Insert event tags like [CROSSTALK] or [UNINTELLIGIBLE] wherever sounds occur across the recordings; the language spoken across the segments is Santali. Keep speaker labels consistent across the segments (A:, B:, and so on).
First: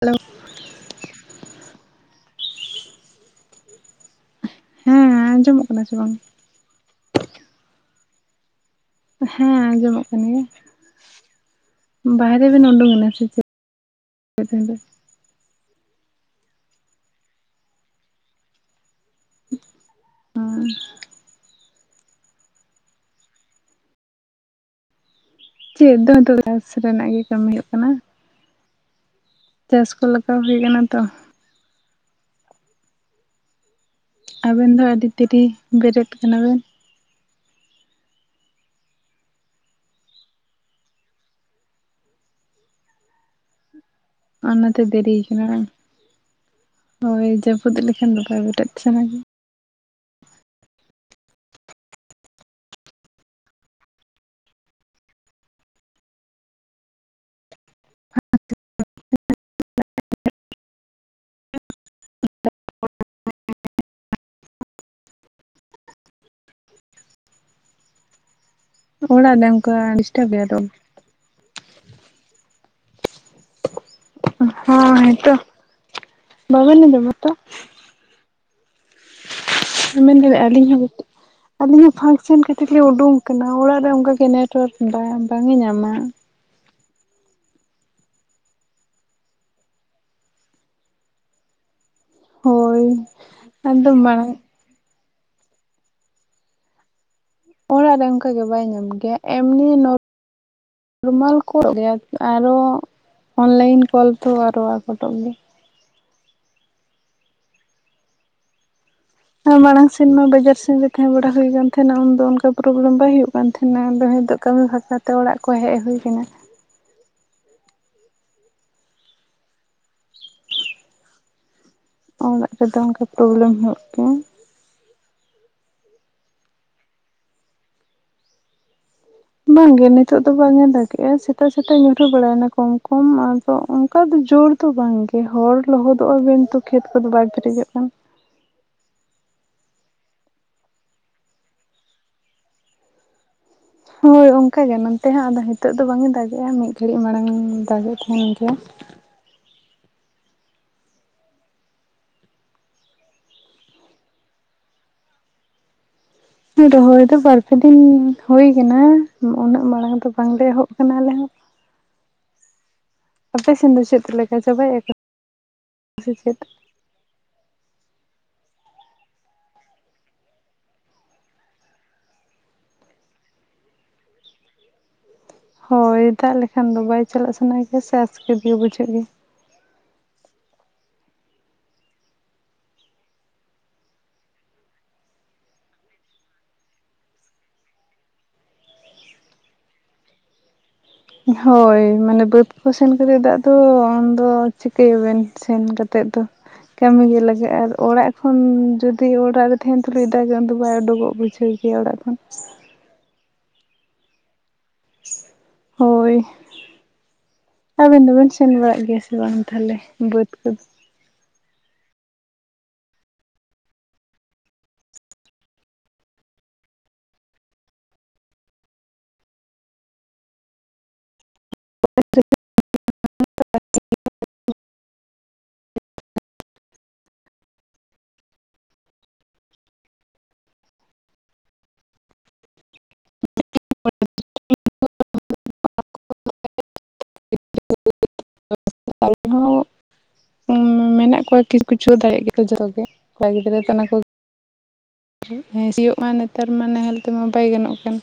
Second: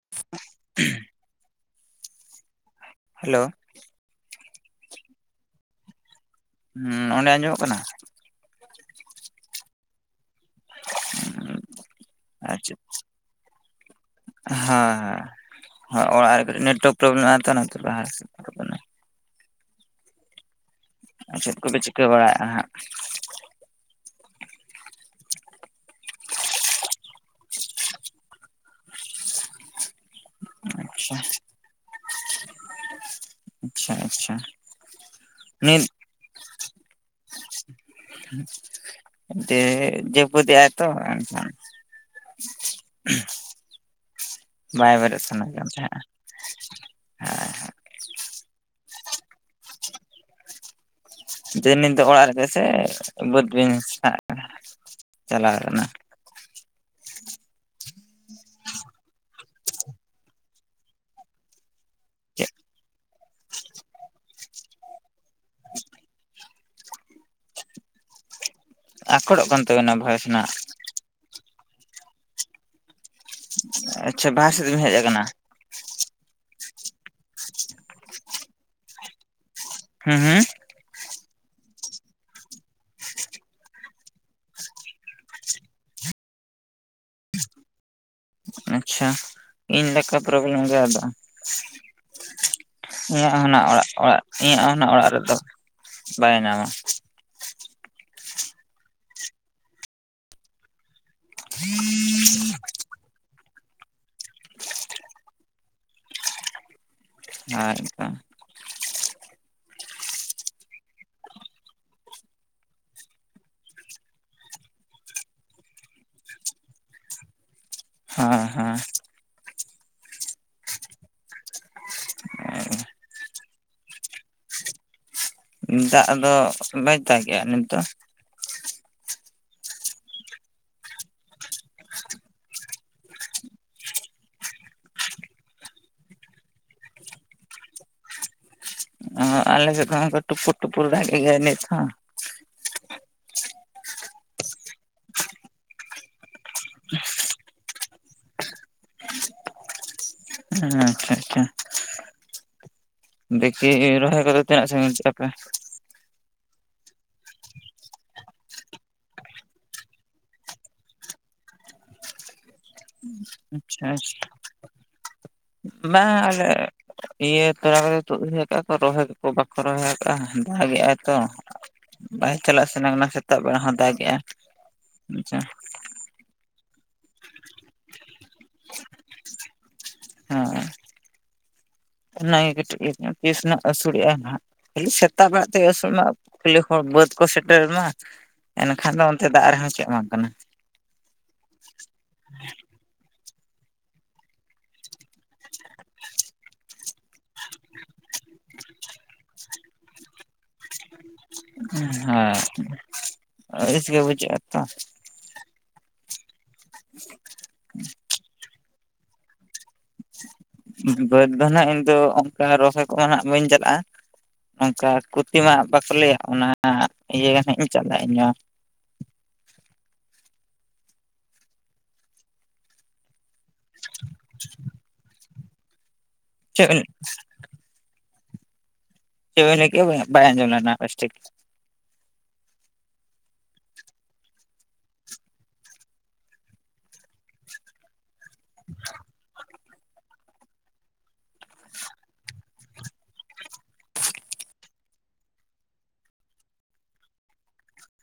A: ᱦᱮᱞᱳ
B: ᱦᱮᱞᱳ
A: ᱦᱩᱸ ᱟᱸᱡᱚᱢᱚᱜ ᱠᱟᱱᱟ ᱥᱮ ᱵᱟᱝ?
B: ᱦᱩᱸ ᱚᱸᱰᱮ ᱟᱸᱡᱚᱢᱚᱜ ᱠᱟᱱᱟ?
A: ᱦᱮᱸ ᱟᱸᱡᱚᱢᱚᱜ ᱠᱟᱱ ᱜᱮᱭᱟ ᱵᱟᱦᱨᱮ ᱵᱮᱱ ᱩᱰᱩᱠ ᱮᱱᱟ ᱥᱮ ᱪᱮᱫ?
B: ᱦᱚᱭ ᱦᱚᱭ ᱚᱲᱟ ᱨᱮ ᱠᱟᱴᱤᱡ ᱱᱮᱴᱳᱣᱟᱨᱠ ᱯᱨᱵᱞᱮᱢ ᱮᱫᱟ ᱛᱚ ᱚᱱᱟ ᱠᱟᱛᱤᱨ ᱵᱟᱦᱨᱮ ᱥᱮᱫ, ᱫᱩᱲᱩᱵ ᱠᱟᱱᱟ᱾
A: [INAUDIBLE]
B: ᱪᱮᱫ ᱠᱚᱯᱮ ᱪᱤᱠᱟᱹ ᱵᱟᱲᱟᱭᱮᱫ-ᱟ ᱦᱟᱸᱜ
A: ᱪᱮᱫ ᱫᱚ ᱱᱤᱛᱚᱜ ᱫᱚ ᱪᱟᱥ ᱨᱮᱱᱟᱜ ᱜᱮ ᱠᱟᱹᱢᱤ ᱦᱩᱭᱩᱜ ᱠᱟᱱᱟ, ᱪᱟᱥ ᱠᱚ ᱞᱟᱜᱟᱣ ᱦᱩᱭ ᱠᱟᱱᱟ ᱛᱚ,
B: ᱟᱪᱪᱷᱟ ᱟᱪᱪᱷᱟ ᱟᱪᱪᱷᱟ
A: ᱟᱵᱮᱱ ᱫᱚ ᱟᱹᱰᱤ ᱫᱤᱨᱤ
B: ᱱᱤᱛ
A: ᱵᱮᱨᱮᱫ ᱠᱟᱱᱟ ᱵᱮᱱ,
B: ᱛᱮᱦᱮᱧ ᱡᱟᱹᱯᱩᱫ ᱮᱫᱟᱭ ᱛᱚ [INAUDIBLE] [INAUDIBLE]
A: ᱚᱱᱟ ᱛᱮ
B: ᱵᱟᱭ
A: ᱫᱮᱨᱤ
B: ᱵᱮᱨᱮᱫ
A: ᱠᱟᱱᱟ
B: ᱥᱟᱱᱟ ᱠᱟᱱ
A: ᱵᱟᱸᱝ
B: ᱛᱟᱦᱮᱸᱫ
A: ᱦᱳᱭ ᱡᱟᱹᱯᱩᱫ ᱞᱮᱠᱷᱟᱱ ᱫᱚ ᱵᱟᱭ ᱵᱮᱨᱮᱫ ᱥᱟᱱᱟ ᱜᱮᱭᱟ,
B: ᱡᱮ ᱱᱤᱛ ᱫᱚ ᱚᱲᱟᱜ ᱨᱮᱜᱮ ᱥᱮ ᱵᱟᱹᱫᱽ ᱵᱤᱱ ᱪᱟᱞᱟᱣ ᱠᱟᱱᱟ
A: [UNINTELLIGIBLE]
B: ᱪᱮᱫ [UNINTELLIGIBLE]
A: ᱚᱲᱟᱜ
B: ᱟᱠᱚᱴᱚᱜ
A: ᱨᱮ
B: ᱠᱟᱱ
A: ᱚᱱᱠᱟ
B: ᱛᱟᱵᱮᱱᱟ ᱵᱷᱚᱭᱮᱥ
A: ᱰᱤᱥᱴᱟᱵ ᱜᱮᱭᱟ
B: ᱱᱟᱜ
A: ᱫᱚᱢ,
B: [UNINTELLIGIBLE] ᱵᱤᱱ ᱦᱮᱡ
A: ᱦᱚᱭ
B: ᱟᱠᱟᱱᱟ
A: ᱛᱚ ᱵᱟᱵᱮᱱ ᱟᱸᱡᱚᱢ ᱢᱟ ᱛᱚ
B: ᱦᱩᱸ
A: ᱢᱮᱱ
B: ᱦᱩᱸ
A: ᱠᱮᱫᱟᱭ ᱟᱞᱤᱧ ᱦᱚᱸ ᱜᱩᱛ ᱟᱞᱤᱧ ᱦᱚᱸ ᱯᱷᱟᱸᱠ ᱥᱮᱱ ᱠᱟᱴᱤᱡ ᱞᱤᱧ ᱩᱰᱩᱝ ᱠᱟᱱᱟ ᱚᱲᱟᱜ ᱨᱮ ᱚᱱᱠᱟ ᱜᱮ ᱱᱮᱴᱳᱣᱟᱨᱠ ᱵᱟᱝ ᱵᱟᱝ ᱮ ᱧᱟᱢᱟ,
B: ᱟᱪᱪᱷᱟ ᱤᱧ ᱞᱮᱠᱟ ᱯᱨᱚᱵᱮᱞᱮᱢ ᱜᱮ ᱟᱫᱚ
A: ᱦᱳᱭ
B: ᱤᱧᱟᱜ ᱦᱚᱱᱟᱜ ᱚᱲᱟᱜ
A: ᱟᱫᱚ
B: ᱚᱲᱟᱜ
A: ᱢᱟᱲᱟᱝ
B: ᱤᱧᱟᱹᱜ ᱦᱚᱱᱟᱜ ᱚᱲᱟᱜ ᱨᱮᱫᱚ ᱵᱟᱭ ᱧᱟᱢᱟ,
A: ᱚᱲᱟᱜ ᱨᱮ ᱚᱱᱠᱟ ᱫᱚ ᱵᱟᱭ ᱧᱟᱢ ᱜᱮᱭᱟ ᱮᱢᱱᱤ ᱱᱚᱛ ᱨᱚᱢᱟᱞ ᱠᱚ ᱜᱮᱭᱟ ᱟᱨᱚ, ᱚᱱᱞᱟᱭᱤᱱ ᱠᱚᱞ ᱛᱚ ᱟᱨᱚ ᱟᱠᱚᱴᱚᱜ ᱜᱮᱭᱟ,
B: ᱟᱨ ᱠᱟ
A: ᱢᱟᱲᱟᱝ ᱥᱮᱱ ᱢᱟ ᱵᱟᱡᱟᱨ ᱥᱮᱱ ᱨᱮ ᱛᱟᱦᱮᱸ ᱵᱟᱲᱟ ᱦᱩᱭ ᱠᱟᱱ ᱛᱟᱦᱮᱸᱱᱟ ᱩᱱᱫᱚ ᱚᱱᱠᱟ ᱯᱨᱚᱵᱮᱞᱮᱢ ᱵᱟᱭ ᱦᱩᱭᱩᱜ ᱠᱟᱱ ᱛᱟᱦᱮᱸᱱᱟ ᱟᱫᱚ ᱱᱤᱛᱚᱜ, ᱠᱟᱹᱢᱤ ᱵᱷᱟᱠᱟ ᱛᱮ ᱚᱲᱟᱜ ᱠᱚ ᱦᱮᱡ ᱦᱩᱭ ᱠᱟᱱᱟ,
B: ᱦᱟᱸ ᱦᱟᱸ
A: ᱚᱲᱟᱜ ᱨᱮᱫᱚ ᱚᱱᱠᱟ ᱯᱨᱚᱵᱮᱞᱮᱢ ᱦᱩᱭᱩᱜ ᱜᱮᱭᱟ
B: ᱫᱟᱜ ᱫᱚ ᱵᱟᱭ ᱫᱟᱜ ᱜᱮᱭᱟ ᱱᱤᱛᱚᱜ,
A: ᱵᱟᱝ ᱜᱮ ᱱᱤᱛᱚᱜ ᱫᱚ ᱵᱟᱝ ᱮ ᱫᱟᱜᱮᱜ-ᱟ ᱥᱮᱛᱟᱜ ᱥᱮᱛᱟᱜ ᱧᱩᱨᱦᱟᱹ ᱵᱟᱲᱟᱭ ᱮᱱᱟ ᱠᱚᱢ ᱠᱚᱢ ᱟᱨ ᱛᱚ ᱚᱱᱠᱟ ᱫᱚ ᱡᱳᱨ ᱫᱚ ᱵᱟᱝ ᱜᱮ ᱦᱚᱲ ᱞᱚᱦᱚᱫᱚᱜ ᱟᱵᱤᱱ ᱛᱚ ᱠᱷᱮᱛ ᱠᱚᱫᱚ ᱵᱟᱭ ᱯᱮᱨᱮᱡᱚᱜ ᱠᱟᱱᱟ,
B: ᱟᱞᱮ ᱥᱮᱫ ᱫᱚ ᱱᱚᱝᱠᱟ ᱴᱩᱯᱩᱨ ᱴᱩᱯᱩᱨ ᱫᱟᱜ ᱜᱮᱭᱟᱭ ᱱᱤᱛ ᱦᱚᱸ
A: ᱦᱳᱭ ᱚᱱᱠᱟ ᱜᱮ ᱱᱚᱱᱛᱮ ᱦᱚᱸ ᱟᱫᱚ ᱦᱤᱛᱚᱜ ᱫᱚ ᱵᱟᱝ ᱮ ᱫᱟᱜᱮᱜ-ᱟ ᱢᱤᱫ ᱜᱷᱟᱹᱲᱤᱡ ᱢᱟᱲᱟᱝ ᱫᱟᱜᱮᱜ ᱛᱟᱦᱮ ᱜᱮᱭᱟᱭ
B: ᱦᱮᱸ ᱟᱪᱪᱷᱟ ᱫᱮᱠᱮ ᱨᱚᱦᱚᱭ ᱠᱚᱫᱚ ᱛᱤᱱᱟᱜ ᱥᱟᱺᱜᱤᱧ ᱠᱮᱫ ᱟᱯᱮ,
A: ᱨᱚᱦᱚᱭ ᱫᱚ ᱵᱟᱨ ᱯᱮ ᱫᱤᱱ ᱦᱩᱭ ᱠᱟᱱᱟ ᱩᱱᱟᱹᱜ ᱢᱟᱲᱟᱝ ᱫᱚ ᱵᱟᱝ ᱞᱮ ᱮᱦᱚᱵ ᱠᱟᱱᱟ ᱟᱞᱮ ᱦᱚᱸ ᱟᱯᱮ ᱥᱮᱱ ᱫᱚ
B: ᱟᱪᱪᱷᱟ
A: ᱪᱮᱫ
B: ᱟᱪᱪᱷᱟ
A: ᱞᱮᱠᱟ ᱪᱟᱵᱟᱭᱮᱜᱼᱟ ᱠᱚ ᱥᱮ
B: ᱵᱟᱝ
A: ᱪᱮᱫ?
B: ᱟᱞᱮ ᱤᱭᱟᱹ ᱛᱚᱞᱟ ᱠᱚᱫᱚ ᱛᱩᱫ ᱦᱩᱭ ᱟᱠᱟᱜ ᱟᱠᱚ ᱨᱚᱦᱚᱭ ᱠᱚ ᱵᱟᱠᱚ ᱨᱚᱦᱚᱭ ᱟᱠᱟᱫ-ᱟ ᱫᱟᱜ ᱜᱮᱜᱟᱭ ᱛᱚ, ᱵᱟᱭ ᱪᱟᱞᱟᱜ ᱥᱟᱱᱟ ᱠᱟᱱᱟ ᱥᱮᱛᱟᱜ ᱵᱮᱲᱟ ᱦᱚᱸ ᱫᱟᱜᱮᱜ-ᱟᱭ ᱟᱪᱪᱷᱟ
A: ᱦᱳᱭ ᱫᱟᱜ ᱞᱮᱠᱷᱟᱱ ᱫᱚ ᱵᱟᱭ ᱪᱟᱞᱟᱜ ᱥᱟᱱᱟ ᱜᱮᱭᱟ ᱥᱮ ᱟᱥᱠᱮᱛ ᱜᱮ ᱵᱩᱡᱷᱟᱹᱜ ᱜᱮᱭᱟ
B: ᱦᱮᱸ ᱚᱱᱟ ᱜᱮ ᱠᱟᱹᱴᱤᱡ ᱛᱤᱥ ᱱᱟᱜ ᱟᱹᱥᱩᱲᱮᱜ ᱟᱭ ᱦᱟᱸᱜ ᱠᱷᱟᱹᱞᱤ ᱥᱮᱛᱟᱜ ᱵᱮᱲᱟᱜ ᱛᱮᱜᱮ ᱟᱹᱥᱩᱱᱚᱜ ᱤᱭᱟᱹ ᱦᱚᱲ ᱵᱟᱹᱫᱽ ᱠᱚ ᱥᱮᱴᱮᱨ ᱱᱟ ᱮᱱᱠᱷᱟᱱ ᱫᱚ ᱚᱱᱛᱮ ᱫᱟᱜ ᱨᱮᱦᱚᱸ ᱪᱮᱫ ᱦᱚᱸ ᱵᱟᱝ ᱠᱟᱱᱟ
A: ᱦᱳᱭ ᱢᱟᱱᱮ ᱵᱟᱹᱫᱽ ᱠᱚ ᱥᱮᱱ ᱠᱟᱛᱮᱫ ᱫᱟᱜ ᱫᱚ ᱩᱱ ᱫᱚ ᱪᱤᱠᱟᱹᱭ ᱟᱵᱮᱱ ᱥᱮᱱ ᱠᱟᱛ ᱛᱮᱫ ᱫᱚ ᱠᱟᱹᱢᱤ ᱜᱮ ᱞᱟᱜᱟᱜ-ᱟ ᱟᱨ ᱚᱲᱟᱜ ᱠᱷᱚᱱ ᱡᱩᱫᱤ ᱚᱲᱟᱜ ᱨᱮ ᱛᱟᱦᱮᱸᱱ ᱛᱟᱞᱩᱡ ᱫᱟᱜᱟ ᱩᱱ ᱫᱚ ᱵᱟᱭ ᱩᱰᱩᱜᱚᱜ ᱵᱩᱡᱷᱟᱹᱣ ᱜᱮᱭᱟ ᱚᱲᱟᱜ ᱠᱷᱚᱱ
B: [UNINTELLIGIBLE] ᱟᱹᱲᱤᱥ ᱜᱮ ᱵᱩᱡᱷᱟᱜ-ᱟ ᱛᱚᱸ
A: ᱦᱳᱭ ᱟᱵᱤᱱ ᱫᱚ ᱵᱮᱱ ᱥᱮᱱ ᱵᱟᱲᱟᱜ ᱜᱮᱭᱟ ᱥᱮ ᱵᱟᱝ ᱛᱟᱞᱦᱮ ᱵᱟᱹᱫᱽ ᱠᱚᱫᱚ
B: ᱵᱟᱹᱫᱽ ᱫᱚ ᱱᱟᱜ ᱤᱧᱫᱚ ᱚᱱᱠᱟ ᱨᱚᱦᱚᱭ ᱠᱚᱱᱟᱜ ᱵᱟᱹᱧ ᱪᱟᱞᱟᱜᱼᱟ ᱱᱚᱝᱠᱟ ᱠᱷᱚᱛᱤ ᱢᱟ ᱵᱟᱠᱚ ᱞᱟᱹᱭᱟ ᱚᱱᱟ ᱤᱭᱟᱹ ᱱᱟᱜ ᱤᱧ ᱪᱟᱞᱟᱜᱼᱟ ᱤᱧ ᱦᱚᱸ ᱾
A: [UNINTELLIGIBLE] [UNINTELLIGIBLE] [UNINTELLIGIBLE]
B: ᱪᱮᱫ [UNINTELLIGIBLE] ᱪᱮᱫ ᱵᱤᱱ ᱞᱟᱹᱭ ᱠᱮᱫ-ᱟ ᱵᱟᱭ ᱟᱡᱚᱢ ᱞᱮᱱᱟ ᱵᱮᱥ ᱴᱷᱤᱠ
A: [UNINTELLIGIBLE] ᱢᱮᱱᱟᱜ ᱠᱚᱣᱟ ᱠᱤᱪᱷᱩ ᱠᱩᱪᱷᱩ ᱫᱟᱲᱮᱭᱟᱜ ᱜᱮᱛᱚ ᱡᱚᱛᱚ ᱜᱮ ᱠᱚᱲᱟ ᱜᱤᱫᱽᱨᱟᱹ ᱫᱚ ᱚᱱᱟ ᱠᱚᱼᱼ ᱦᱮᱸ ᱥᱤᱭᱳᱜ ᱢᱟ ᱱᱮᱛᱟᱨ ᱢᱟ ᱱᱟᱦᱮᱞ ᱛᱮᱢᱟ ᱵᱟᱭ ᱜᱟᱱᱚᱜ ᱠᱟᱱ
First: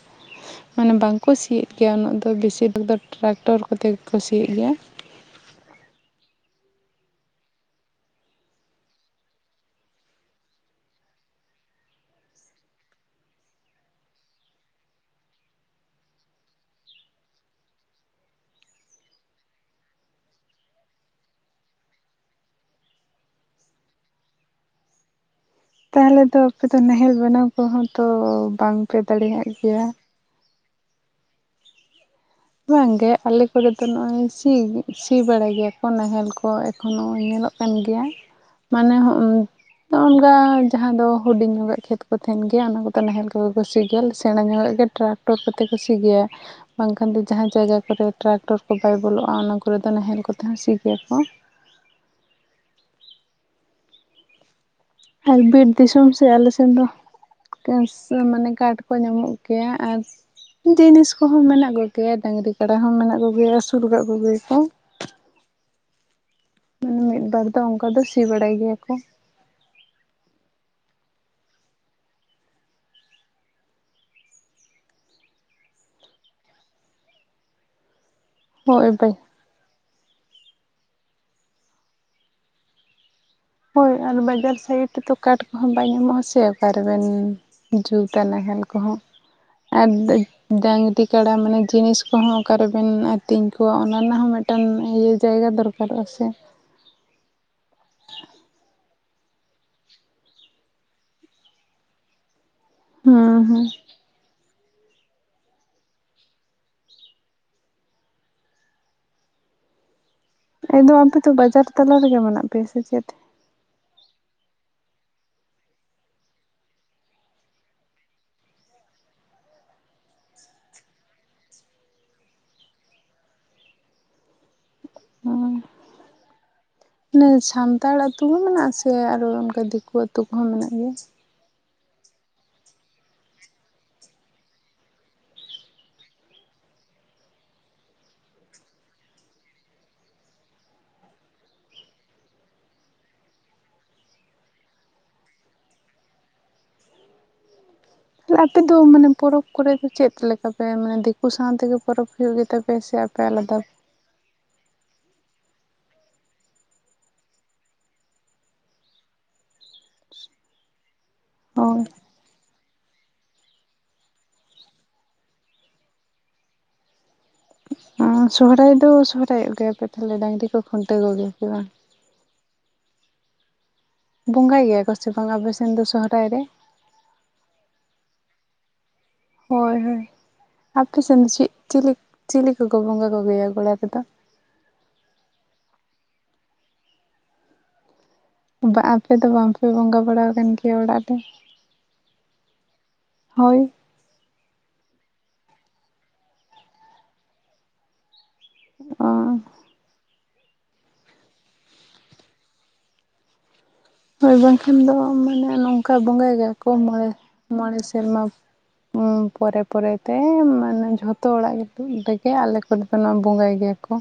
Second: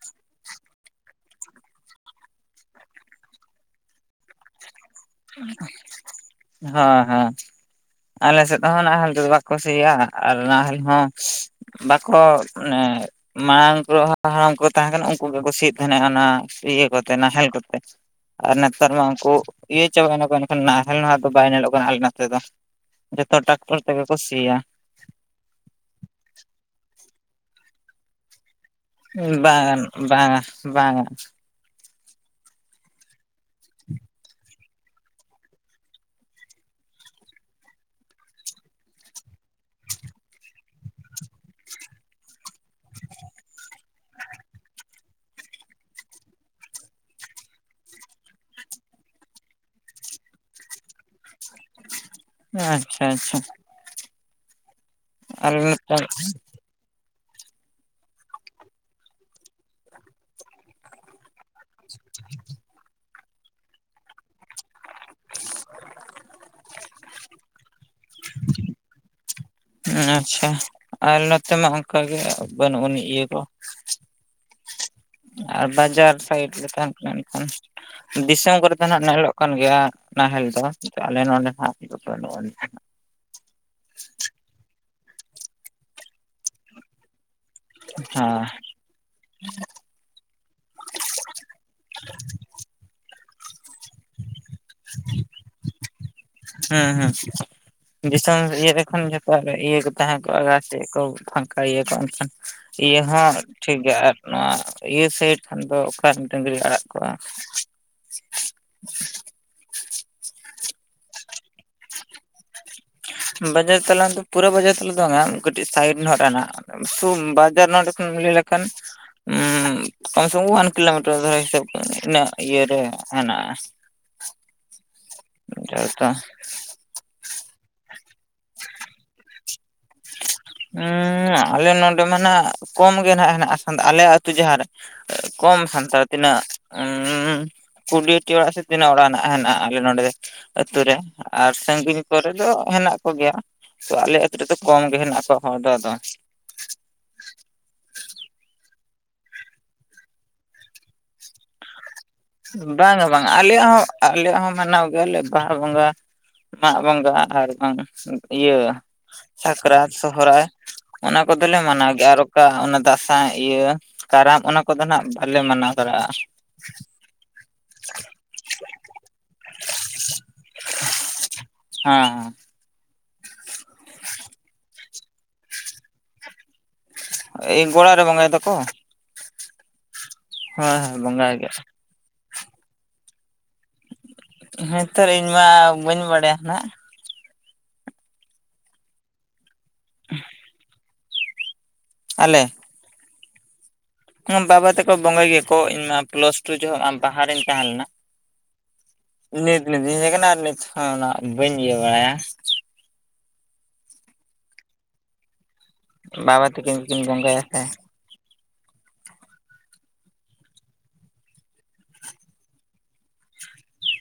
A: ᱢᱟᱱᱮ ᱵᱟᱝᱠᱚ ᱥᱤᱭᱮᱫ ᱜᱮᱭᱟ ᱩᱱᱟᱹᱜ ᱫᱚ ᱵᱤᱥᱤᱨ ᱵᱷᱟᱜᱽ ᱫᱚ ᱴᱨᱟᱠᱴᱚᱨ ᱠᱚᱛᱮ ᱜᱮ ᱠᱚ ᱥᱤᱭᱮᱫ ᱜᱮᱭᱟ
B: ᱦᱮᱸ ᱦᱮᱸ ᱟᱞᱮ ᱥᱮᱫ ᱦᱚᱸ ᱱᱟᱦᱮᱞ ᱛᱮᱫᱚ ᱵᱟᱠᱚ ᱥᱤᱭᱟ ᱟᱨ ᱱᱟᱦᱮᱞ ᱦᱚᱸ ᱵᱟᱠᱚ ᱮᱫ ᱢᱟᱲᱟᱝ ᱠᱚ ᱦᱟᱲᱟᱢ ᱠᱚ ᱛᱟᱦᱮᱸ ᱠᱟᱱᱟ, ᱩᱱᱠᱩ ᱜᱮᱭᱠᱚ ᱥᱤᱭᱮᱫ ᱛᱟᱦᱮᱸᱱᱟ ᱚᱱᱟ ᱤᱭᱟᱹ ᱠᱚᱛᱮ ᱱᱟᱦᱮᱞ ᱠᱚᱛᱮ᱾ ᱟᱨ ᱱᱮᱛᱟᱨ ᱢᱟ ᱩᱱᱠᱩ ᱤᱭᱟᱹ ᱪᱟᱵᱟᱭᱮᱱᱟ ᱠᱚ, ᱮᱱ ᱠᱷᱟᱱ ᱱᱟᱦᱮᱞ ᱱᱟᱦᱜ ᱫᱚ ᱵᱟᱭ ᱧᱮᱞᱚᱜ ᱠᱟᱱᱟ ᱟᱞᱮ ᱱᱚᱛᱮ ᱫᱚ ᱾ ᱡᱚᱛᱚ ᱴᱟᱠᱴᱚᱨ ᱛᱮᱜᱮ ᱠᱚ ᱥᱤᱭᱟ ᱾
A: ᱛᱟᱦᱚᱞᱮ ᱫᱚ ᱟᱯᱮ ᱫᱚ ᱱᱟᱦᱮᱞ ᱵᱮᱱᱟᱣ ᱠᱚᱦᱚᱸ ᱛᱚ ᱵᱟᱝ
B: ᱵᱟᱝ ᱵᱟᱝᱟ, ᱵᱟᱝᱟ ᱾
A: ᱵᱟᱝ ᱜᱮ ᱟᱞᱮ ᱠᱚᱨᱮ ᱫᱚ ᱱᱚᱜᱼᱚᱭ ᱥᱤ, ᱥᱤ ᱵᱟᱲᱟᱭ ᱜᱮᱭᱟ ᱠᱚ ᱱᱟᱦᱮᱞ ᱠᱚ ᱾ ᱮᱠᱷᱚᱱ ᱱᱚᱜᱼᱚᱭ ᱧᱮᱞᱚᱜ ᱠᱟᱱ ᱠᱟᱱ ᱜᱮᱭᱟ ᱢᱟᱱᱮ ᱱᱚᱜᱝᱠᱟ ᱡᱟᱦᱟᱸ ᱫᱚ ᱦᱩᱰᱤᱧ ᱧᱚᱜᱟ ᱠᱷᱮᱛ ᱠᱚ, ᱛᱟᱦᱮᱱ ᱜᱮᱭᱟ, ᱚᱱᱟ ᱠᱚᱫᱚ ᱱᱟᱦᱮᱞ ᱠᱚᱜᱮ ᱠᱚ ᱥᱤ ᱜᱮᱭᱟ ᱾ ᱥᱮᱬᱟ ᱧᱚᱜᱟᱜ ᱜᱮ ᱴᱨᱟᱠᱴᱚᱨ ᱠᱚᱛᱮ ᱠᱚ ᱥᱤ ᱜᱮᱭᱟ ᱾ ᱠᱷᱟᱱ ᱫᱚ ᱡᱟᱦᱟᱸ ᱡᱟᱭᱜᱟ ᱠᱚᱨᱮ ᱴᱨᱟᱠᱴᱚᱨ ᱠᱚ ᱵᱟᱭ ᱵᱚᱞᱚᱜᱼᱟ ᱚᱱᱟ ᱠᱚᱨᱮ ᱫᱚ ᱱᱟᱦᱮᱞ ᱠᱚᱛᱮ ᱦᱚᱸ ᱥᱤ ᱜᱮᱭᱟ ᱠᱚ ᱾
B: ᱟᱻᱪᱷᱟ ᱟᱪᱷᱟ ᱾
A: ᱟᱞᱮ ᱵᱤᱨ
B: ᱱᱚᱛᱮ
A: ᱫᱤᱥᱚᱢ ᱥᱮᱫ, ᱟᱞᱮ [UNINTELLIGIBLE] ᱢᱟᱱᱮ ᱠᱟᱨᱰ ᱠᱚ ᱧᱟᱢᱚᱜ ᱜᱮᱭᱟ ᱟᱨ ᱡᱤᱱᱤᱥ ᱠᱚᱦᱚᱸ ᱢᱮᱱᱟᱜ ᱠᱚᱜᱮᱭᱟ, ᱰᱟᱺᱜᱽᱨᱤ ᱠᱟᱰᱟ ᱦᱚᱸ ᱢᱮᱱᱟᱜ ᱠᱚᱜᱮᱭᱟ, ᱟᱹᱥᱩᱞ ᱟᱠᱟᱫ ᱠᱚᱜᱮᱭᱟᱠᱚ ᱾ ᱢᱟᱱᱮ ᱢᱤᱫ ᱵᱟᱨ ᱫᱚ ᱚᱸᱠᱟ ᱫᱚ ᱥᱤ ᱵᱟᱲᱟᱭ ᱜᱮᱭᱟ ᱠᱚ,
B: ᱟᱪᱷᱟ, ᱟᱞᱚ ᱛᱟᱢᱟ ᱢᱟ ᱚᱱᱠᱟ ᱜᱮ, ᱵᱟᱹᱱᱩᱜ ᱟᱹᱱᱤᱡ ᱤᱭᱟᱹ ᱠᱚ ᱾ ᱟᱨ ᱵᱟᱡᱟᱨ ᱥᱟᱭᱤᱰ ᱨᱮ ᱛᱟᱦᱮᱸᱱ ᱥᱟᱱᱟᱭᱮᱫ ᱢᱮᱠᱷᱟᱱ ᱫᱤᱥᱚᱢ ᱠᱚᱨᱮ ᱛᱚ
A: ᱦᱳᱭ
B: ᱤᱱᱟᱹ
A: ᱵᱟᱭ
B: ᱦᱤᱞᱚᱜ ᱠᱟᱱ ᱜᱮᱭᱟ, ᱱᱟᱦᱮᱞ ᱫᱚ [UNINTELLIGIBLE] ᱟᱞᱮ ᱱᱚᱰᱮ ᱦᱟᱸᱜ [UNINTELLIGIBLE] ᱵᱟᱹᱱᱩᱜ ᱟᱹᱱᱤᱡ ᱦᱟᱸᱜ,
A: ᱦᱳᱭ ᱾ ᱟᱨ ᱵᱟᱡᱟᱨ ᱥᱟᱭᱤᱰ ᱨᱮᱛᱚ ᱠᱟᱴ ᱠᱚᱦᱚᱸ ᱵᱟᱭ ᱧᱟᱢᱚᱜᱼᱟ, ᱥᱮ? ᱚᱠᱟ ᱨᱮᱵᱮᱱ ᱡᱩᱛᱻᱟ,
B: ᱦᱮᱸ
A: ᱱᱟᱜᱮᱞ ᱠᱚᱦᱚᱸ ᱟᱨ ᱰᱟᱺᱜᱽᱨᱤ ᱠᱟᱰᱟ ᱢᱟᱱᱮ ᱡᱤᱱᱤᱥ ᱠᱚᱦᱚᱸ ᱚᱠᱟᱨᱮᱵᱤᱱ ᱟᱹᱛᱤᱧ ᱠᱚᱣᱟ ᱚᱱᱟ ᱨᱮᱱᱟᱜ ᱦᱚᱸ ᱢᱤᱫ [UNINTELLIGIBLE] ᱤᱭᱟᱹ ᱡᱟᱭᱜᱟ ᱫᱚᱨᱠᱟᱨᱚᱜᱼᱟ ᱥᱮ?
B: ᱦᱮᱸ ᱦᱮᱸ ᱾ ᱫᱤᱥᱚᱢ ᱤᱭᱟᱹ ᱠᱷᱚᱱᱜᱮᱸ ᱛᱚ ᱤᱭᱟᱹ ᱠᱚ ᱛᱟᱦᱮᱸ ᱠᱚᱜᱼᱟ ᱾ ᱨᱟᱥᱴᱨᱟ ᱠᱚ ᱯᱷᱟᱝᱠᱟ ᱤᱭᱟᱹ ᱠᱚᱜᱼᱟ ᱾ ᱮᱱᱠᱷᱟᱱ ᱤᱭᱟᱹ ᱦᱚᱸ
A: ᱦᱩᱸ ᱦᱩᱸ
B: ᱴᱷᱤᱠ ᱜᱮᱭᱟ ᱟᱫᱮ‌ᱱᱟ ᱾ ᱤᱭᱟᱹ ᱥᱟᱭᱤᱰ ᱠᱷᱟᱱ ᱫᱚ, ᱚᱠᱟ [UNINTELLIGIBLE] ᱰᱟᱹᱝᱨᱤ ᱟᱲᱟᱜ ᱠᱚᱜᱼᱟ ᱾
A: ᱮᱫᱚ ᱟᱯᱮᱫᱚ ᱵᱟᱡᱟᱨ ᱛᱟᱞᱟ ᱨᱮᱜᱮ ᱢᱮᱱᱟᱜ ᱯᱮᱭᱟ ᱥᱮ ᱪᱮᱫ?
B: ᱵᱟᱡᱟᱨ ᱛᱟᱞᱟ ᱫᱚ, ᱯᱩᱨᱟᱹ ᱵᱟᱡᱟᱨ ᱛᱟᱞᱟ ᱫᱚ ᱵᱟᱝᱻᱟ? ᱠᱟᱹᱴᱤᱡ ᱥᱟᱭᱤᱰ ᱨᱮᱱᱟᱜ ᱥᱩᱱ [UNINTELLIGIBLE] ᱱᱚᱰᱮ ᱠᱤᱱ ᱩᱞᱮᱞ ᱟᱠᱟᱱ ᱾ ᱩᱸᱼ ᱠᱚᱢ ᱥᱮ [UNINTELLIGIBLE] ᱠᱚᱢ ᱚᱣᱟᱱ ᱠᱤᱞᱳᱢᱤᱴᱟᱨ ᱫᱚᱨᱟ ᱦᱤᱥᱟᱹᱵ ᱤᱱᱟᱹᱜ ᱤᱭᱟᱹ ᱨᱮ ᱦᱮᱱᱟᱜᱼᱟ ᱾
A: [UNINTELLIGIBLE]
B: ᱛᱚ [UNINTELLIGIBLE]
A: ᱱᱩᱭ ᱥᱟᱱᱛᱟᱲ ᱟᱹᱛᱩ ᱦᱚᱸ ᱢᱮᱱᱟᱜᱼᱟ? ᱥᱮ ᱟᱨᱚ ᱚᱱᱠᱟ ᱫᱤᱠᱩ ᱟᱹᱛᱩ ᱾ ᱛᱩᱠ ᱦᱚᱸ ᱢᱮᱱᱟᱜᱼᱟ ᱠᱚ?
B: ᱩᱸᱻᱟ, ᱟᱞᱮ ᱱᱚᱰᱮ ᱢᱟ ᱱᱟᱜ ᱠᱚᱢ ᱜᱮ, ᱱᱟᱜ ᱦᱮᱱᱟᱜᱼᱟ, ᱟᱞᱮ ᱟᱹᱛᱩ ᱡᱟᱦᱟᱸ ᱨᱮ ᱾ ᱮᱸ ᱠᱚᱢ ᱥᱟᱱᱛᱟᱲ ᱛᱤᱱᱟᱹᱜ ᱩᱸᱻᱦ ᱠᱩᱰᱤᱭᱟ. ᱴᱤ ᱚᱲᱟᱜ ᱥᱮ ᱛᱤᱱᱟᱹᱜ? ᱚᱲᱟᱜ ᱦᱮᱱᱟᱜᱼᱟ ᱟᱞᱮ ᱱᱚᱸᱰᱮ ᱾ ᱟᱹᱛᱩ ᱨᱮ, ᱟᱨ ᱥᱟᱺᱜᱤᱧ ᱠᱚᱨᱮ ᱫᱚ, ᱦᱮᱱᱟᱜ ᱠᱚᱜᱮᱭᱟ ᱾ ᱛᱚ ᱟᱞᱮ ᱟᱹᱛᱩ ᱨᱮᱫᱚ ᱠᱚᱢ ᱜᱮ ᱦᱮᱱᱟᱜ ᱠᱚᱣᱟ ᱦᱚᱲ ᱫᱚ ᱟᱫᱚ,
A: ᱟᱯᱮ ᱫᱚ, ᱢᱟᱱᱮ ᱯᱚᱨᱚᱵᱽ ᱠᱚᱨᱮ ᱫᱚ, ᱪᱮᱫ ᱞᱮᱠᱟ ᱯᱮ? ᱢᱟᱱᱮ ᱫᱤᱠᱩ ᱥᱟᱶᱛᱮᱜᱮ ᱯᱚᱨᱚᱵᱽ ᱦᱩᱭᱩᱜ ᱜᱮ ᱛᱟᱯᱮᱭᱟ ᱥᱮ ᱟᱯᱮ ᱟᱞᱟᱫᱟ
B: ᱟᱞᱮ ᱦᱚᱸ ᱢᱟᱱᱟᱣ ᱜᱮᱭᱟᱞᱮ ᱵᱟᱦᱟ ᱵᱚᱸᱜᱟ ᱢᱟᱜᱽ ᱵᱚᱸᱜᱟ ᱟᱨ ᱵᱟᱝ ᱤᱭᱟᱹ ᱥᱟᱠᱨᱟᱛ ᱥᱚᱦᱚᱨᱟᱭ ᱚᱱᱟ ᱠᱚᱫᱚᱞᱮ
A: ᱦᱳᱭ
B: ᱢᱟᱱᱟᱣ ᱜᱮᱭᱟ ᱟᱨ ᱚᱠᱟ ᱚᱱᱟ ᱫ [UNINTELLIGIBLE] ᱤᱭᱟᱹ ᱠᱟᱨᱟᱢ ᱚᱱᱟ ᱠᱚᱫᱚ ᱱᱟᱸᱜ ᱵᱟᱞᱮ ᱢᱟᱱᱟᱣ ᱫᱚᱲᱮᱟᱜᱼᱟ
A: [UNINTELLIGIBLE] ᱥᱚᱦᱚᱨᱟᱭ ᱫᱚ ᱥᱚᱦᱚᱨᱟᱭ ᱚᱜ ᱜᱮᱭᱟᱯᱮ ᱛᱟᱦᱟᱞᱮ ᱰᱟᱹᱝᱨᱤ ᱠᱚ ᱠᱷᱩᱱᱴᱟᱹᱣ ᱠᱚᱜᱮᱭᱟ ᱯᱮ ᱵᱟᱝ
B: ᱦᱮᱸ ᱦᱮᱸ
A: ᱵᱚᱸᱜᱟᱭ ᱜᱮᱭᱟ ᱠᱚ ᱥᱮ ᱵᱟᱝ ᱟᱵᱮ ᱥᱮᱱ ᱫᱚ ᱥᱚᱦᱚᱨᱟᱭ ᱨᱮ?
B: ᱮᱭ ᱜᱚ‍ᱸᱲᱟ ᱨᱮ ᱵᱚᱸᱜᱟᱭ ᱫᱚᱠᱚ
A: ᱦᱳᱭ ᱦᱳᱭ
B: ᱦᱳᱭ ᱦᱳᱭ
A: ᱟᱯᱮᱥᱮᱫ ᱫᱚ
B: ᱵᱚᱸᱜᱟᱭ
A: ᱪᱮᱫ
B: ᱜᱮ
A: ᱪᱤᱞᱤ ᱪᱤᱞᱤ ᱠᱚᱠᱚ ᱵᱚᱸᱜᱟ ᱠᱚᱜᱮᱭᱟ ᱜᱚᱲᱟ ᱨᱮᱫᱚ
B: ᱦᱮᱸ ᱛᱚᱨ ᱤᱧ ᱢᱟ ᱵᱟᱹᱧ ᱵᱟᱲᱟᱭᱟ ᱱᱟᱸᱜ
A: ᱵᱟ ᱟᱯᱮ ᱫᱚ ᱵᱟᱝᱯᱮ ᱵᱚᱸᱜᱟ ᱵᱟᱲᱟ ᱟᱠᱟᱱ ᱜᱮᱭᱟ ᱚᱸᱲᱟᱜ ᱨᱮ?
B: ᱟᱞᱮ
A: ᱦᱳᱭ
B: ᱵᱟᱵᱟ ᱛᱮᱠᱚ ᱵᱚᱸᱜᱟᱭ ᱜᱮᱭᱟᱠᱚ ᱤᱧ ᱢᱟ ᱯᱞᱟᱥ ᱴᱩ ᱡᱚᱠᱷᱚᱠ ᱢᱟ ᱵᱟᱦᱟ ᱨᱮᱧ ᱛᱟᱦᱮᱸ ᱞᱮᱱᱟ
A: ᱚ
B: ᱱᱤᱛ ᱱᱤᱛ ᱦᱮᱡᱽ ᱠᱟᱱᱟ ᱟᱨ ᱱᱤᱛ ᱦᱟᱸᱜ ᱵᱟᱹᱧ ᱤᱭᱟᱹ ᱵᱟᱲᱟᱭᱟ
A: ᱦᱳᱭ ᱵᱟᱝᱠᱷᱟᱱ ᱫᱚ ᱢᱟᱱᱮ ᱱᱚᱝᱠᱟ ᱵᱚᱸᱜᱟᱭ
B: ᱵᱟᱵᱟ
A: ᱜᱮᱭᱟ ᱠᱚ
B: ᱛᱟᱹᱠᱤᱱ ᱠᱤᱱ
A: ᱢᱚᱬᱮᱸ
B: ᱵᱚᱸᱜᱟᱭᱟ ᱥᱮ
A: ᱢᱚᱬᱮᱸ ᱥᱮᱸᱨᱢᱟ ᱦᱩᱸ ᱯᱚᱨᱮ ᱯᱚᱨᱮᱛᱮ ᱢᱟᱱᱮ ᱡᱷᱚᱛᱚ ᱚᱸᱲᱟᱜ ᱨᱮᱜᱮ ᱟᱞᱮ ᱠᱚᱨᱮ ᱫᱚ ᱱᱚᱣᱟ ᱵᱚᱸᱜᱟᱭ ᱜᱮᱭᱟ ᱠᱚ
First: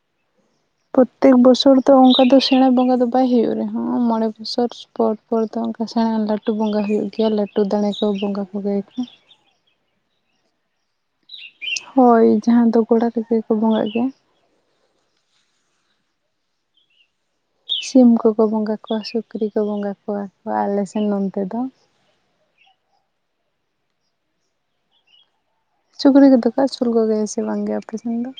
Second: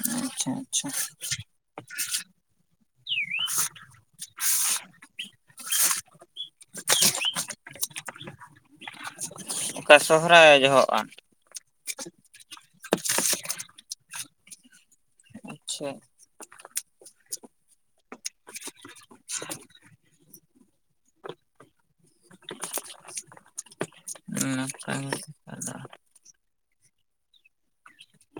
B: ᱟᱪᱪᱷᱟ ᱟᱪᱪᱷᱟ
A: ᱯᱨᱚᱛᱮᱠ ᱵᱚᱪᱷᱚᱨ ᱫᱚ ᱚᱱᱠᱟ ᱫᱚ ᱥᱮᱸᱬᱟ ᱵᱚᱸᱜᱟ ᱫᱚ ᱵᱟᱭ ᱦᱩᱭᱩᱜ ᱨᱮᱦᱚᱸ ᱢᱚᱬᱮᱸ ᱵᱚᱪᱷᱚᱨ ᱯᱚᱨ ᱯᱚᱨ ᱫᱚ ᱚᱱᱠᱟ ᱥᱮᱸᱬᱟ ᱞᱟᱹᱴᱩ ᱵᱚᱸᱜᱟ ᱦᱩᱭᱩᱜ ᱜᱮᱭᱟ ᱞᱟᱹᱴᱩ ᱫᱟᱲᱮ ᱠᱚ ᱵᱚᱸᱜᱟ ᱠᱚᱜᱮᱭᱟᱠᱚ
B: ᱚᱠᱟ ᱥᱚᱦᱚᱨᱟᱭ ᱡᱚᱦᱚᱜᱼᱟ?
A: ᱦᱳᱭ ᱡᱟᱦᱟᱸ ᱫᱚ ᱜᱚᱲᱟ ᱨᱮᱜᱮ ᱠᱚ ᱵᱚᱸᱜᱟᱜ ᱜᱮᱭᱟ
B: ᱟᱪᱪᱷᱟ
A: ᱥᱤᱢ ᱠᱚᱠᱚ ᱵᱚᱸᱜᱟ ᱠᱚᱣᱟ ᱥᱩᱠᱨᱤ ᱠᱚ ᱵᱚᱸᱜᱟ ᱠᱚᱣᱟ ᱠᱚ ᱟᱞᱮᱥᱮᱱ ᱱᱚᱱᱛᱮ ᱫᱚ
B: [UNINTELLIGIBLE]
A: ᱥᱩᱠᱨᱤ ᱠᱚᱫᱚ ᱠᱚ ᱟᱹᱥᱩᱞ ᱠᱚᱜᱮᱭᱟ ᱥᱮ ᱵᱟᱝ ᱟᱯᱮᱥᱮᱱ ᱫᱚ?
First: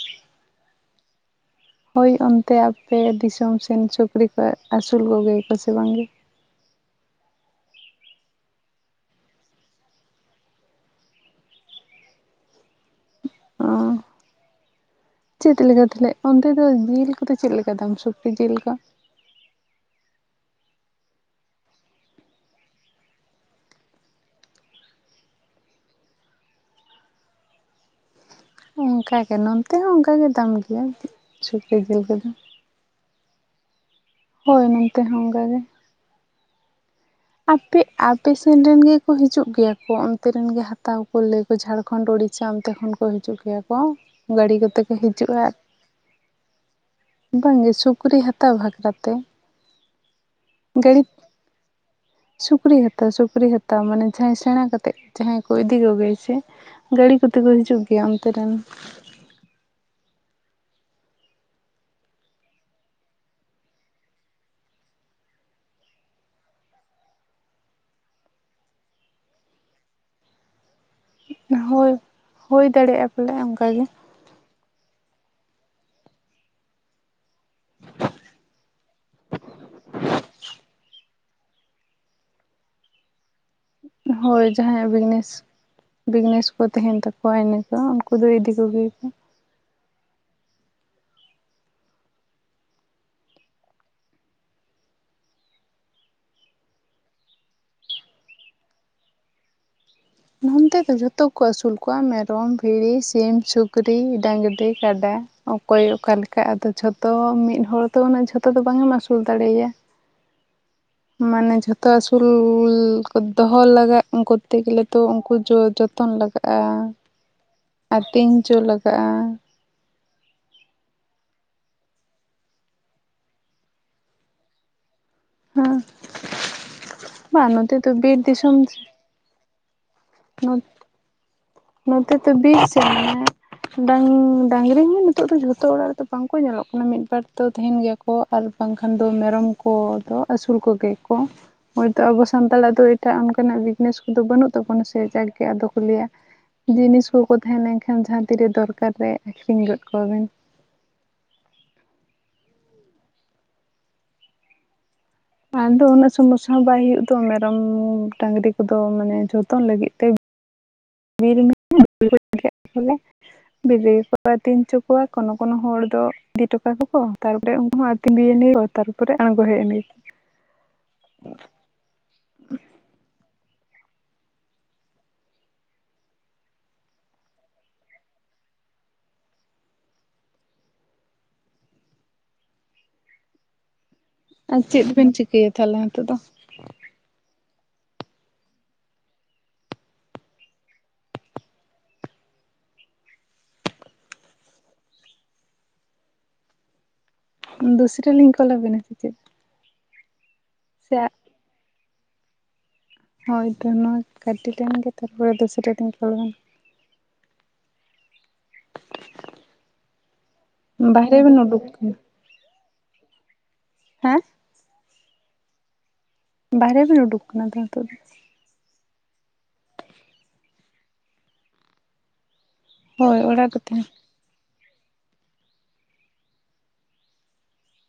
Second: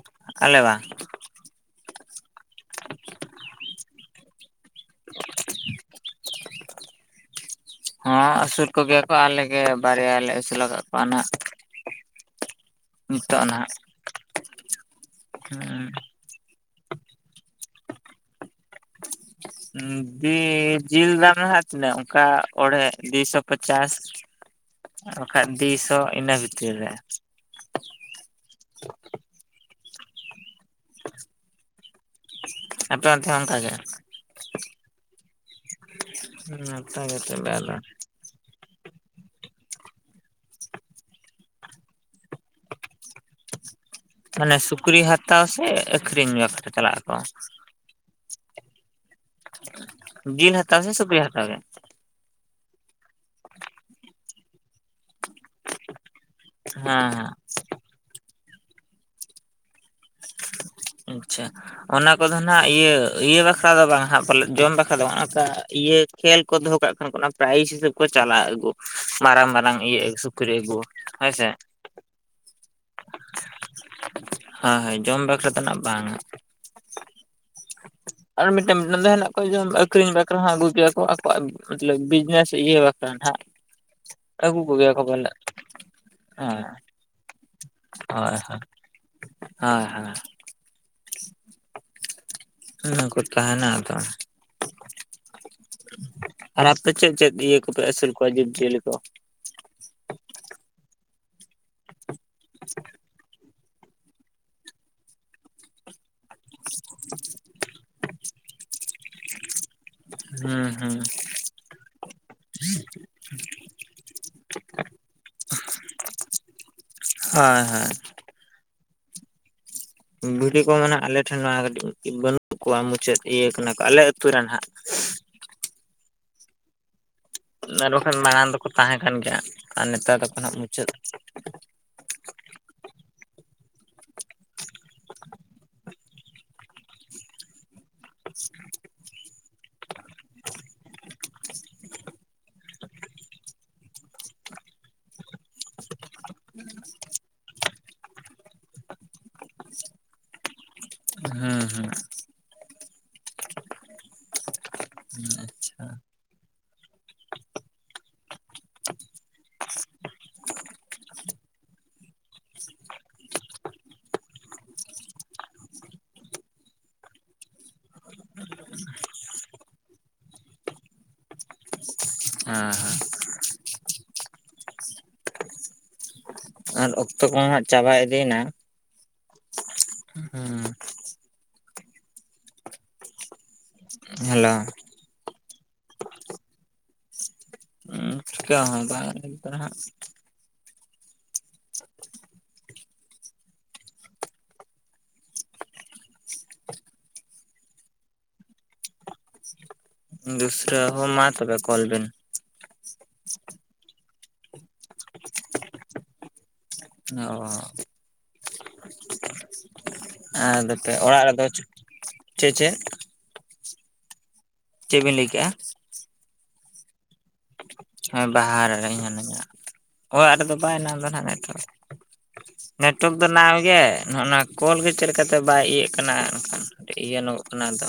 B: ᱟᱞᱮ ᱵᱟᱝ
A: [INAUDIBLE] ᱦᱳᱭ ᱚᱱᱛᱮ ᱟᱯᱮ ᱫᱤᱥᱚᱢ ᱥᱮᱱ ᱥᱩᱠᱨᱤ ᱠᱚ ᱟᱹᱥᱩᱞ ᱠᱚᱜᱮᱭᱟ ᱠᱚ ᱥᱮ ᱵᱟᱝ ᱜᱮ?
B: [INAUDIBLE] ᱦᱚᱸ ᱟᱹᱥᱩᱞ ᱠᱚᱜᱮᱭᱟ ᱠᱚ ᱟᱞᱮᱜᱮ ᱵᱟᱨᱭᱟ ᱞᱮ ᱟᱹᱥᱩᱞ ᱟᱠᱟᱫ ᱠᱚᱣᱟ ᱱᱟᱸᱜ
A: ᱚ ᱪᱮᱫ ᱞᱮᱠᱟ ᱛᱟᱦᱟᱞᱮ ᱚᱱᱛᱮ ᱫᱚ ᱡᱤᱞ ᱠᱚᱫᱚ ᱪᱮᱫ ᱞᱮᱠᱟ ᱫᱟᱢ ᱥᱩᱠᱨᱤ ᱡᱤᱞ ᱠᱚ
B: [UNINTELLIGIBLE] ᱡᱤᱞ ᱫᱟᱢ ᱫᱚ ᱦᱟᱸᱜ ᱛᱤᱱᱟᱹᱜ ᱚᱱᱠᱟ ᱚᱲᱦᱮᱸ ᱫᱩᱥᱚ ᱯᱚᱪᱟᱥ
A: [INAUDIBLE]
B: ᱵᱟᱠᱷᱟᱡ ᱫᱩᱥᱚ ᱤᱱᱟᱹ ᱵᱷᱤᱛᱤᱨ ᱨᱮ
A: ᱚᱱᱠᱟᱜᱮ ᱱᱚᱱᱛᱮ ᱦᱚᱸ ᱚᱱᱠᱟᱜᱮ ᱫᱟᱢ ᱜᱮᱭᱟ ᱥᱩᱠᱨᱤ ᱡᱤᱞ ᱠᱚᱫᱚ
B: ᱟᱯᱮ ᱚᱱᱛᱮ ᱦᱚᱸ ᱚᱱᱠᱟ ᱜᱮ?
A: ᱦᱳᱭ ᱱᱚᱱᱛᱮ ᱦᱚᱸ ᱚᱱᱠᱟ ᱜᱮ᱾
B: ᱦᱩᱸ
A: ᱟᱯᱮ [UNINTELLIGIBLE] ᱟᱯᱮᱥᱮᱱ ᱨᱮᱱ ᱜᱮᱠᱚ ᱦᱤᱡᱩᱜ ᱜᱮᱭᱟ ᱠᱚ ᱚᱱᱛᱮ ᱨᱮᱱ ᱜᱮ ᱦᱟᱛᱟᱣ ᱠᱚ ᱞᱟᱹᱭᱟᱠᱚ ᱡᱷᱟᱲᱠᱷᱚᱸᱰ ᱳᱲᱤᱥᱟ ᱚᱱᱛᱮ ᱠᱷᱚᱱ ᱠᱚ ᱦᱤᱡᱩᱜ ᱜᱮᱭᱟ ᱠᱚ ᱜᱟᱹᱲᱤ
B: ᱢᱟᱱᱮ
A: ᱠᱚᱛᱮ ᱠᱚ
B: ᱥᱩᱠᱨᱤ
A: ᱦᱤᱡᱩᱜᱼᱟ
B: ᱦᱟᱛᱟᱣ ᱥᱮ ᱟᱹᱠᱷᱨᱤᱧ ᱵᱟᱠᱷᱨᱟ ᱪᱟᱞᱟᱜ ᱟᱠᱚ
A: ᱵᱟᱝᱜᱮ ᱥᱩᱠᱨᱤ ᱦᱟᱛ ᱦᱟᱛᱟᱣ ᱵᱷᱟᱠᱷᱨᱟᱛᱮ
B: ᱵᱤᱱ ᱦᱟᱛᱟᱣ ᱥᱮ ᱥᱩᱠᱨᱤ ᱦᱟᱛᱟᱣ ᱜᱮ
A: ᱥᱩᱠᱨᱤ ᱦᱟᱛᱟᱣ ᱥᱩᱠᱨᱤ ᱦᱟᱛᱟᱣ ᱢᱟᱱᱮ ᱡᱟᱦᱟᱸᱭ ᱥᱮᱸᱬᱟ ᱠᱟᱛᱮᱫ ᱡᱟᱦᱟᱸᱭ ᱠᱚ ᱤᱫᱤ ᱠᱚᱜᱮᱭᱟ ᱥᱮ
B: ᱦᱮᱸ
A: ᱜᱟᱹᱲᱤ
B: ᱦᱮᱸ
A: ᱠᱚᱛᱮ ᱠᱚ ᱦᱤᱡᱩᱜ ᱜᱮᱭᱟ ᱚᱱᱛᱮ ᱨᱮᱱ
B: ᱟᱪᱪᱷᱟ ᱚᱱᱟ ᱠᱚᱫᱚ ᱦᱟᱸᱜ ᱤᱭᱟᱹ ᱤᱭᱟᱹ ᱵᱟᱠᱷᱨᱟ ᱫᱚ ᱵᱟᱝ ᱦᱟᱸᱜ ᱯᱟᱞᱮ ᱡᱚᱢ ᱵᱟᱠᱷᱨᱟ ᱫᱚ ᱵᱟᱝ ᱚᱱᱠᱟ ᱤᱭᱟᱹ ᱠᱷᱮᱞ ᱠᱚ ᱫᱚᱦᱚ ᱠᱟᱜ ᱠᱷᱟᱱ ᱠᱚ ᱚᱱᱟ ᱯᱨᱟᱭᱤᱡᱽ ᱦᱤᱥᱟᱹᱵ ᱠᱚ ᱪᱟᱞᱟᱜ ᱟᱹᱜᱩ ᱢᱟᱨᱟᱝ ᱢᱟᱨᱟᱝ ᱤᱭᱟᱹ ᱥᱩᱠᱨᱤ ᱟᱹᱜᱩ ᱦᱳᱭᱥᱮ
A: ᱦᱳᱭ ᱦᱳᱭ ᱫᱟᱲᱮᱭᱟᱜᱼᱟ ᱯᱟᱞᱮ ᱚᱱᱠᱟ ᱜᱮ
B: ᱦᱳᱭ ᱦᱳᱭ ᱡᱚᱢ ᱵᱟᱠᱷᱨᱟ ᱫᱚ ᱱᱟᱜ ᱵᱟᱝ-ᱟ
A: [INAUDIBLE]
B: ᱟᱨ ᱢᱤᱫᱴᱮᱱ ᱢᱤᱫᱴᱟᱱ ᱫᱚ ᱦᱮᱱᱟᱜ ᱠᱚᱣᱟ ᱡᱮᱢᱚᱱ ᱟᱹᱠᱷᱨᱤᱧ ᱵᱟᱠᱷᱨᱟ ᱦᱚᱸ ᱟᱹᱜᱩ ᱠᱮᱭᱟ ᱠᱚ ᱟᱠᱚᱣᱟᱜ ᱢᱚᱛᱞᱚᱵ ᱵᱤᱡᱽᱱᱮᱥ ᱤᱭᱟᱹ ᱵᱟᱠᱷᱨᱟ [INAUDIBLE]
A: ᱦᱳᱭ
B: ᱟᱹᱜᱩ
A: ᱡᱟᱦᱟᱸᱭᱟᱜ
B: ᱠᱚᱜᱮᱭᱟ ᱠᱚ
A: ᱵᱤᱡᱽᱱᱮᱥ
B: ᱯᱟᱞᱮᱫ
A: ᱵᱤᱡᱽᱱᱮᱥ ᱠᱚ
B: ᱦᱮᱸ
A: ᱛᱟᱦᱮᱱ ᱛᱟᱠᱚᱣᱟ ᱠᱚ ᱤᱱᱟᱹᱠᱚ ᱩᱱᱠᱩ ᱫᱚ ᱤᱫᱤ ᱠᱚᱜᱮᱭᱟ ᱠᱚ
B: [UNINTELLIGIBLE] ᱩᱱᱟᱠᱩ ᱠᱚ ᱛᱟᱦᱮᱱᱟ ᱟᱫᱚ ᱟᱨ ᱟᱯᱮ ᱪᱮᱫ ᱪᱮᱫ ᱤᱭᱟᱹ ᱠᱚᱯᱮ ᱟᱹᱥᱩᱞ ᱠᱚᱣᱟ ᱡᱤᱵᱽᱼᱡᱤᱭᱟᱹᱞᱤ ᱠᱚ
A: ᱱᱚᱱᱛᱮ ᱫᱚ ᱡᱷᱚᱛᱚ ᱠᱚ ᱟᱹᱥᱩᱞ ᱠᱚᱣᱟ ᱢᱮᱨᱚᱢ ᱵᱷᱤᱲᱤ ᱥᱤᱢ ᱥᱩᱠᱨᱤ ᱥᱩᱠᱨᱤ ᱰᱟᱹᱝᱨᱤ ᱠᱟᱰᱟ ᱚᱠᱚᱭ ᱚᱠᱟᱞᱮᱠᱟ ᱠᱟ ᱟᱫᱚ ᱡᱷᱚᱛᱚ ᱢᱤᱫ ᱦᱚᱲ ᱫᱚ ᱩᱱᱟᱹᱜ ᱡᱷᱚᱛᱚ ᱫᱚ ᱵᱟᱝ ᱮᱢ ᱟᱹᱥᱩᱞ ᱫᱟᱲᱮᱭᱟᱭᱟ
B: ᱦᱩᱸ ᱦᱩᱸ
A: ᱢᱟᱱᱮ ᱡᱷᱚᱛᱚ ᱟᱹᱥᱩᱞ ᱠᱚ ᱫᱚᱦᱚ ᱞᱟᱜᱟᱜ ᱩᱱᱠᱩ ᱠᱚᱨᱛᱮ ᱜᱮᱹᱞᱮᱹ ᱛᱚ ᱩᱱᱠᱩ ᱡᱚ ᱡᱚᱛᱚᱱ ᱞᱟᱜᱟᱜᱼᱟ
B: ᱦᱳᱭ ᱦᱳᱭ
A: ᱟᱨ ᱛᱮᱧ ᱡᱚ ᱞᱟᱜᱟᱜᱼᱟ
B: ᱵᱷᱤᱰᱤ ᱠᱚ ᱢᱮᱱᱟᱜ ᱟᱞᱮ ᱴᱷᱮᱱ ᱱᱚᱣᱟ ᱠᱟᱹᱴᱤᱡ ᱵᱟᱹᱱᱩᱜ ᱠᱚᱣᱟ ᱢᱩᱪᱟᱹᱫ ᱤᱭᱟᱹ ᱠᱟᱱᱟ ᱠᱚ ᱟᱞᱮ ᱟᱹᱛᱩ ᱨᱮ ᱟᱸᱱᱟᱜ
A: ᱦᱟᱸ ᱵᱟᱝ ᱱᱚᱛᱮ ᱫᱚ
B: ᱟᱨ
A: ᱵᱤᱨ
B: ᱵᱟᱠᱷᱟᱱ ᱢᱟᱲᱟᱝ
A: ᱫᱤᱥᱚᱢ
B: ᱫᱚᱠᱚ ᱛᱟᱦᱮᱸ ᱠᱟᱱ ᱜᱮᱭᱟ ᱟᱨ ᱱᱮᱛᱟᱨ ᱫᱚᱠᱚ ᱦᱟᱸᱜ ᱢᱩᱪᱟᱹᱫ
A: ᱱᱚᱛᱮ ᱫᱚ ᱵᱤᱨ [UNINTELLIGIBLE] ᱰᱟᱝ ᱰᱟᱝᱨᱤ ᱦᱚᱸ ᱱᱤᱛᱚᱜ ᱫᱚ ᱡᱷᱚᱛᱚ ᱚᱲᱟᱜ ᱨᱮᱫᱚ ᱵᱟᱝᱠᱚ ᱧᱮᱞᱚᱜ ᱠᱟᱱᱟ ᱢᱤᱫ ᱵᱟᱨ ᱫᱚ ᱛᱟᱦᱮᱱ ᱜᱮᱭᱟ ᱠᱚ ᱠᱚ ᱟᱨ ᱵᱟᱝᱠᱷᱟᱱ ᱫᱚ ᱢᱮᱨᱚᱢ ᱠᱚ ᱫᱚ ᱟᱹᱥᱩᱞ ᱠᱚᱜᱮᱭᱟᱠᱚ ᱦᱳᱭᱛᱳ ᱟᱵᱚ ᱥᱟᱱᱛᱟᱲᱟᱜ ᱫᱚ ᱮᱴᱟᱜ ᱚᱱᱠᱟᱱᱟᱜ ᱵᱤᱡᱽᱱᱮᱥ ᱠᱚᱫᱚ ᱵᱟᱹᱱᱩᱜ ᱛᱟᱵᱚᱱᱟ ᱥᱮ ᱡᱟᱠᱜᱮ ᱟᱫᱚ ᱠᱚ ᱞᱟᱹᱭᱟ ᱡᱤᱱᱤᱥ ᱠᱚᱠᱚ ᱛᱟᱦᱮᱸ ᱞᱮᱱᱠᱷᱟᱱ ᱡᱟᱦᱟᱸ ᱛᱤᱨᱮ ᱫᱚᱨᱠᱟᱨ ᱨᱮ ᱟᱠᱷᱨᱤᱧ ᱜᱚᱫ ᱠᱚᱣᱟᱵᱤᱱ
B: ᱦᱮᱸ ᱦᱮᱸ ᱦᱮᱸ
A: ᱟᱫᱚ
B: ᱟᱪᱪᱷᱟ
A: ᱩᱱᱟᱹᱜ ᱥᱚᱢᱚᱥᱥᱟ ᱦᱚᱸ ᱵᱟᱭ ᱦᱩᱭᱩᱜ ᱫᱚ ᱢᱮᱨᱚᱢ ᱰᱟᱹᱟᱝᱨᱤ ᱠᱚᱫᱚ ᱢᱟᱱᱮ ᱡᱚᱛᱚᱱ ᱞᱟᱹᱜᱤᱫ ᱛᱮ [INAUDIBLE] [UNINTELLIGIBLE] ᱵᱤᱨ ᱨᱮᱜᱮᱠᱚ ᱟᱹᱛᱤᱧ ᱦᱚᱪᱚ ᱠᱚᱣᱟ ᱠᱚᱱᱚ ᱠᱚᱱᱚ ᱦᱚᱲ ᱫᱚ ᱤᱫᱤᱴ ᱠᱟᱠᱚ ᱠᱚ ᱛᱟᱨᱯᱚᱨᱮ ᱩᱱᱠᱩ ᱦᱚᱸ ᱟᱛᱤᱧ ᱵᱤᱨᱱᱤᱭᱟ ᱛᱟᱨᱯᱚᱨᱮ ᱟᱬᱜᱚ ᱦᱮᱡ ᱮᱱ ᱜᱮᱠᱚ
B: [UNINTELLIGIBLE] ᱟᱨ ᱚᱠᱛᱚ ᱠᱚ ᱦᱟᱸᱜ ᱪᱟᱵᱟ ᱤᱫᱤᱭᱮᱱᱟ ᱦᱩᱸ ᱦᱮᱞᱳ
A: ᱟᱨ ᱪᱮᱫ ᱵᱮᱱ ᱪᱤᱠᱟᱹᱭᱟ ᱛᱟᱦᱚᱞᱮ ᱦᱤᱸᱛᱚᱜ ᱫᱚ
B: ᱪᱤᱠᱟᱹ ᱦᱚᱸ ᱵᱟᱝ [UNINTELLIGIBLE] ᱦᱟᱸᱜ
A: ᱫᱚᱩᱥᱨᱟ. ᱞᱤᱧ ᱠᱚᱞ ᱟᱵᱤᱱᱟ ᱥᱮ ᱪᱮᱫ?
B: ᱫᱩᱥᱨᱟᱹ
A: ᱥᱮ
B: ᱦᱳ ᱢᱟ ᱛᱚᱵᱮ ᱠᱚᱞ ᱵᱤᱱ
A: ᱦᱳᱭ ᱛᱚ ᱱᱚᱣᱟ ᱠᱟᱹᱴᱤ ᱞᱮᱱ ᱜᱮ ᱛᱟᱨᱯᱚᱨᱮ ᱫᱩᱥᱨᱟᱹ ᱛᱤᱧ ᱚᱞ ᱟᱵᱤᱱᱟ
B: [UNINTELLIGIBLE] ᱟᱫᱚᱯᱮ
A: ᱵᱟᱦᱨᱮ
B: ᱚᱲᱟᱜ
A: ᱵᱮᱱ
B: ᱨᱮᱫᱚ
A: ᱩᱰᱩᱠ ᱠᱟᱱᱟ
B: ᱪᱮᱫ ᱪᱮᱫ
A: ᱦᱮᱸ
B: ᱪᱮᱫ ᱵᱤᱱ ᱞᱟᱹᱭ ᱠᱮᱜᱼᱟ
A: ᱵᱟᱦᱨᱮ ᱵᱤᱱ ᱩᱰᱩᱠ ᱠᱟᱱᱟ ᱛᱚ ᱦᱤᱛᱚᱜ ᱫᱚ
B: ᱦᱮᱸ ᱵᱟᱦᱟ ᱨᱮ ᱦᱤᱱᱟᱹᱧᱟ ᱚᱲᱟᱜ ᱨᱮᱫᱚ ᱵᱟᱭ ᱱᱟᱢᱫᱟ ᱱᱟᱦᱟᱸᱜ ᱱᱮᱹᱴᱣᱟᱨᱠ ᱱᱮᱴᱣᱟᱨᱠ
A: ᱦᱳᱭ
B: ᱫᱚ
A: ᱚᱲᱟᱜ ᱨᱮ
B: [UNINTELLIGIBLE] ᱜᱮ
A: ᱛᱟᱦᱮᱸ
B: ᱚᱱᱮ ᱚᱱᱟ ᱠᱚᱞ ᱜᱮ ᱪᱮᱫ ᱞᱮᱠᱟᱛᱮ ᱵᱟᱭ ᱤᱭᱟᱹᱜ ᱠᱟᱱᱟ ᱮᱱᱠᱷᱟᱱ ᱤᱭᱟᱹᱱᱜᱚᱜ ᱠᱟᱱᱟ ᱟᱫᱚ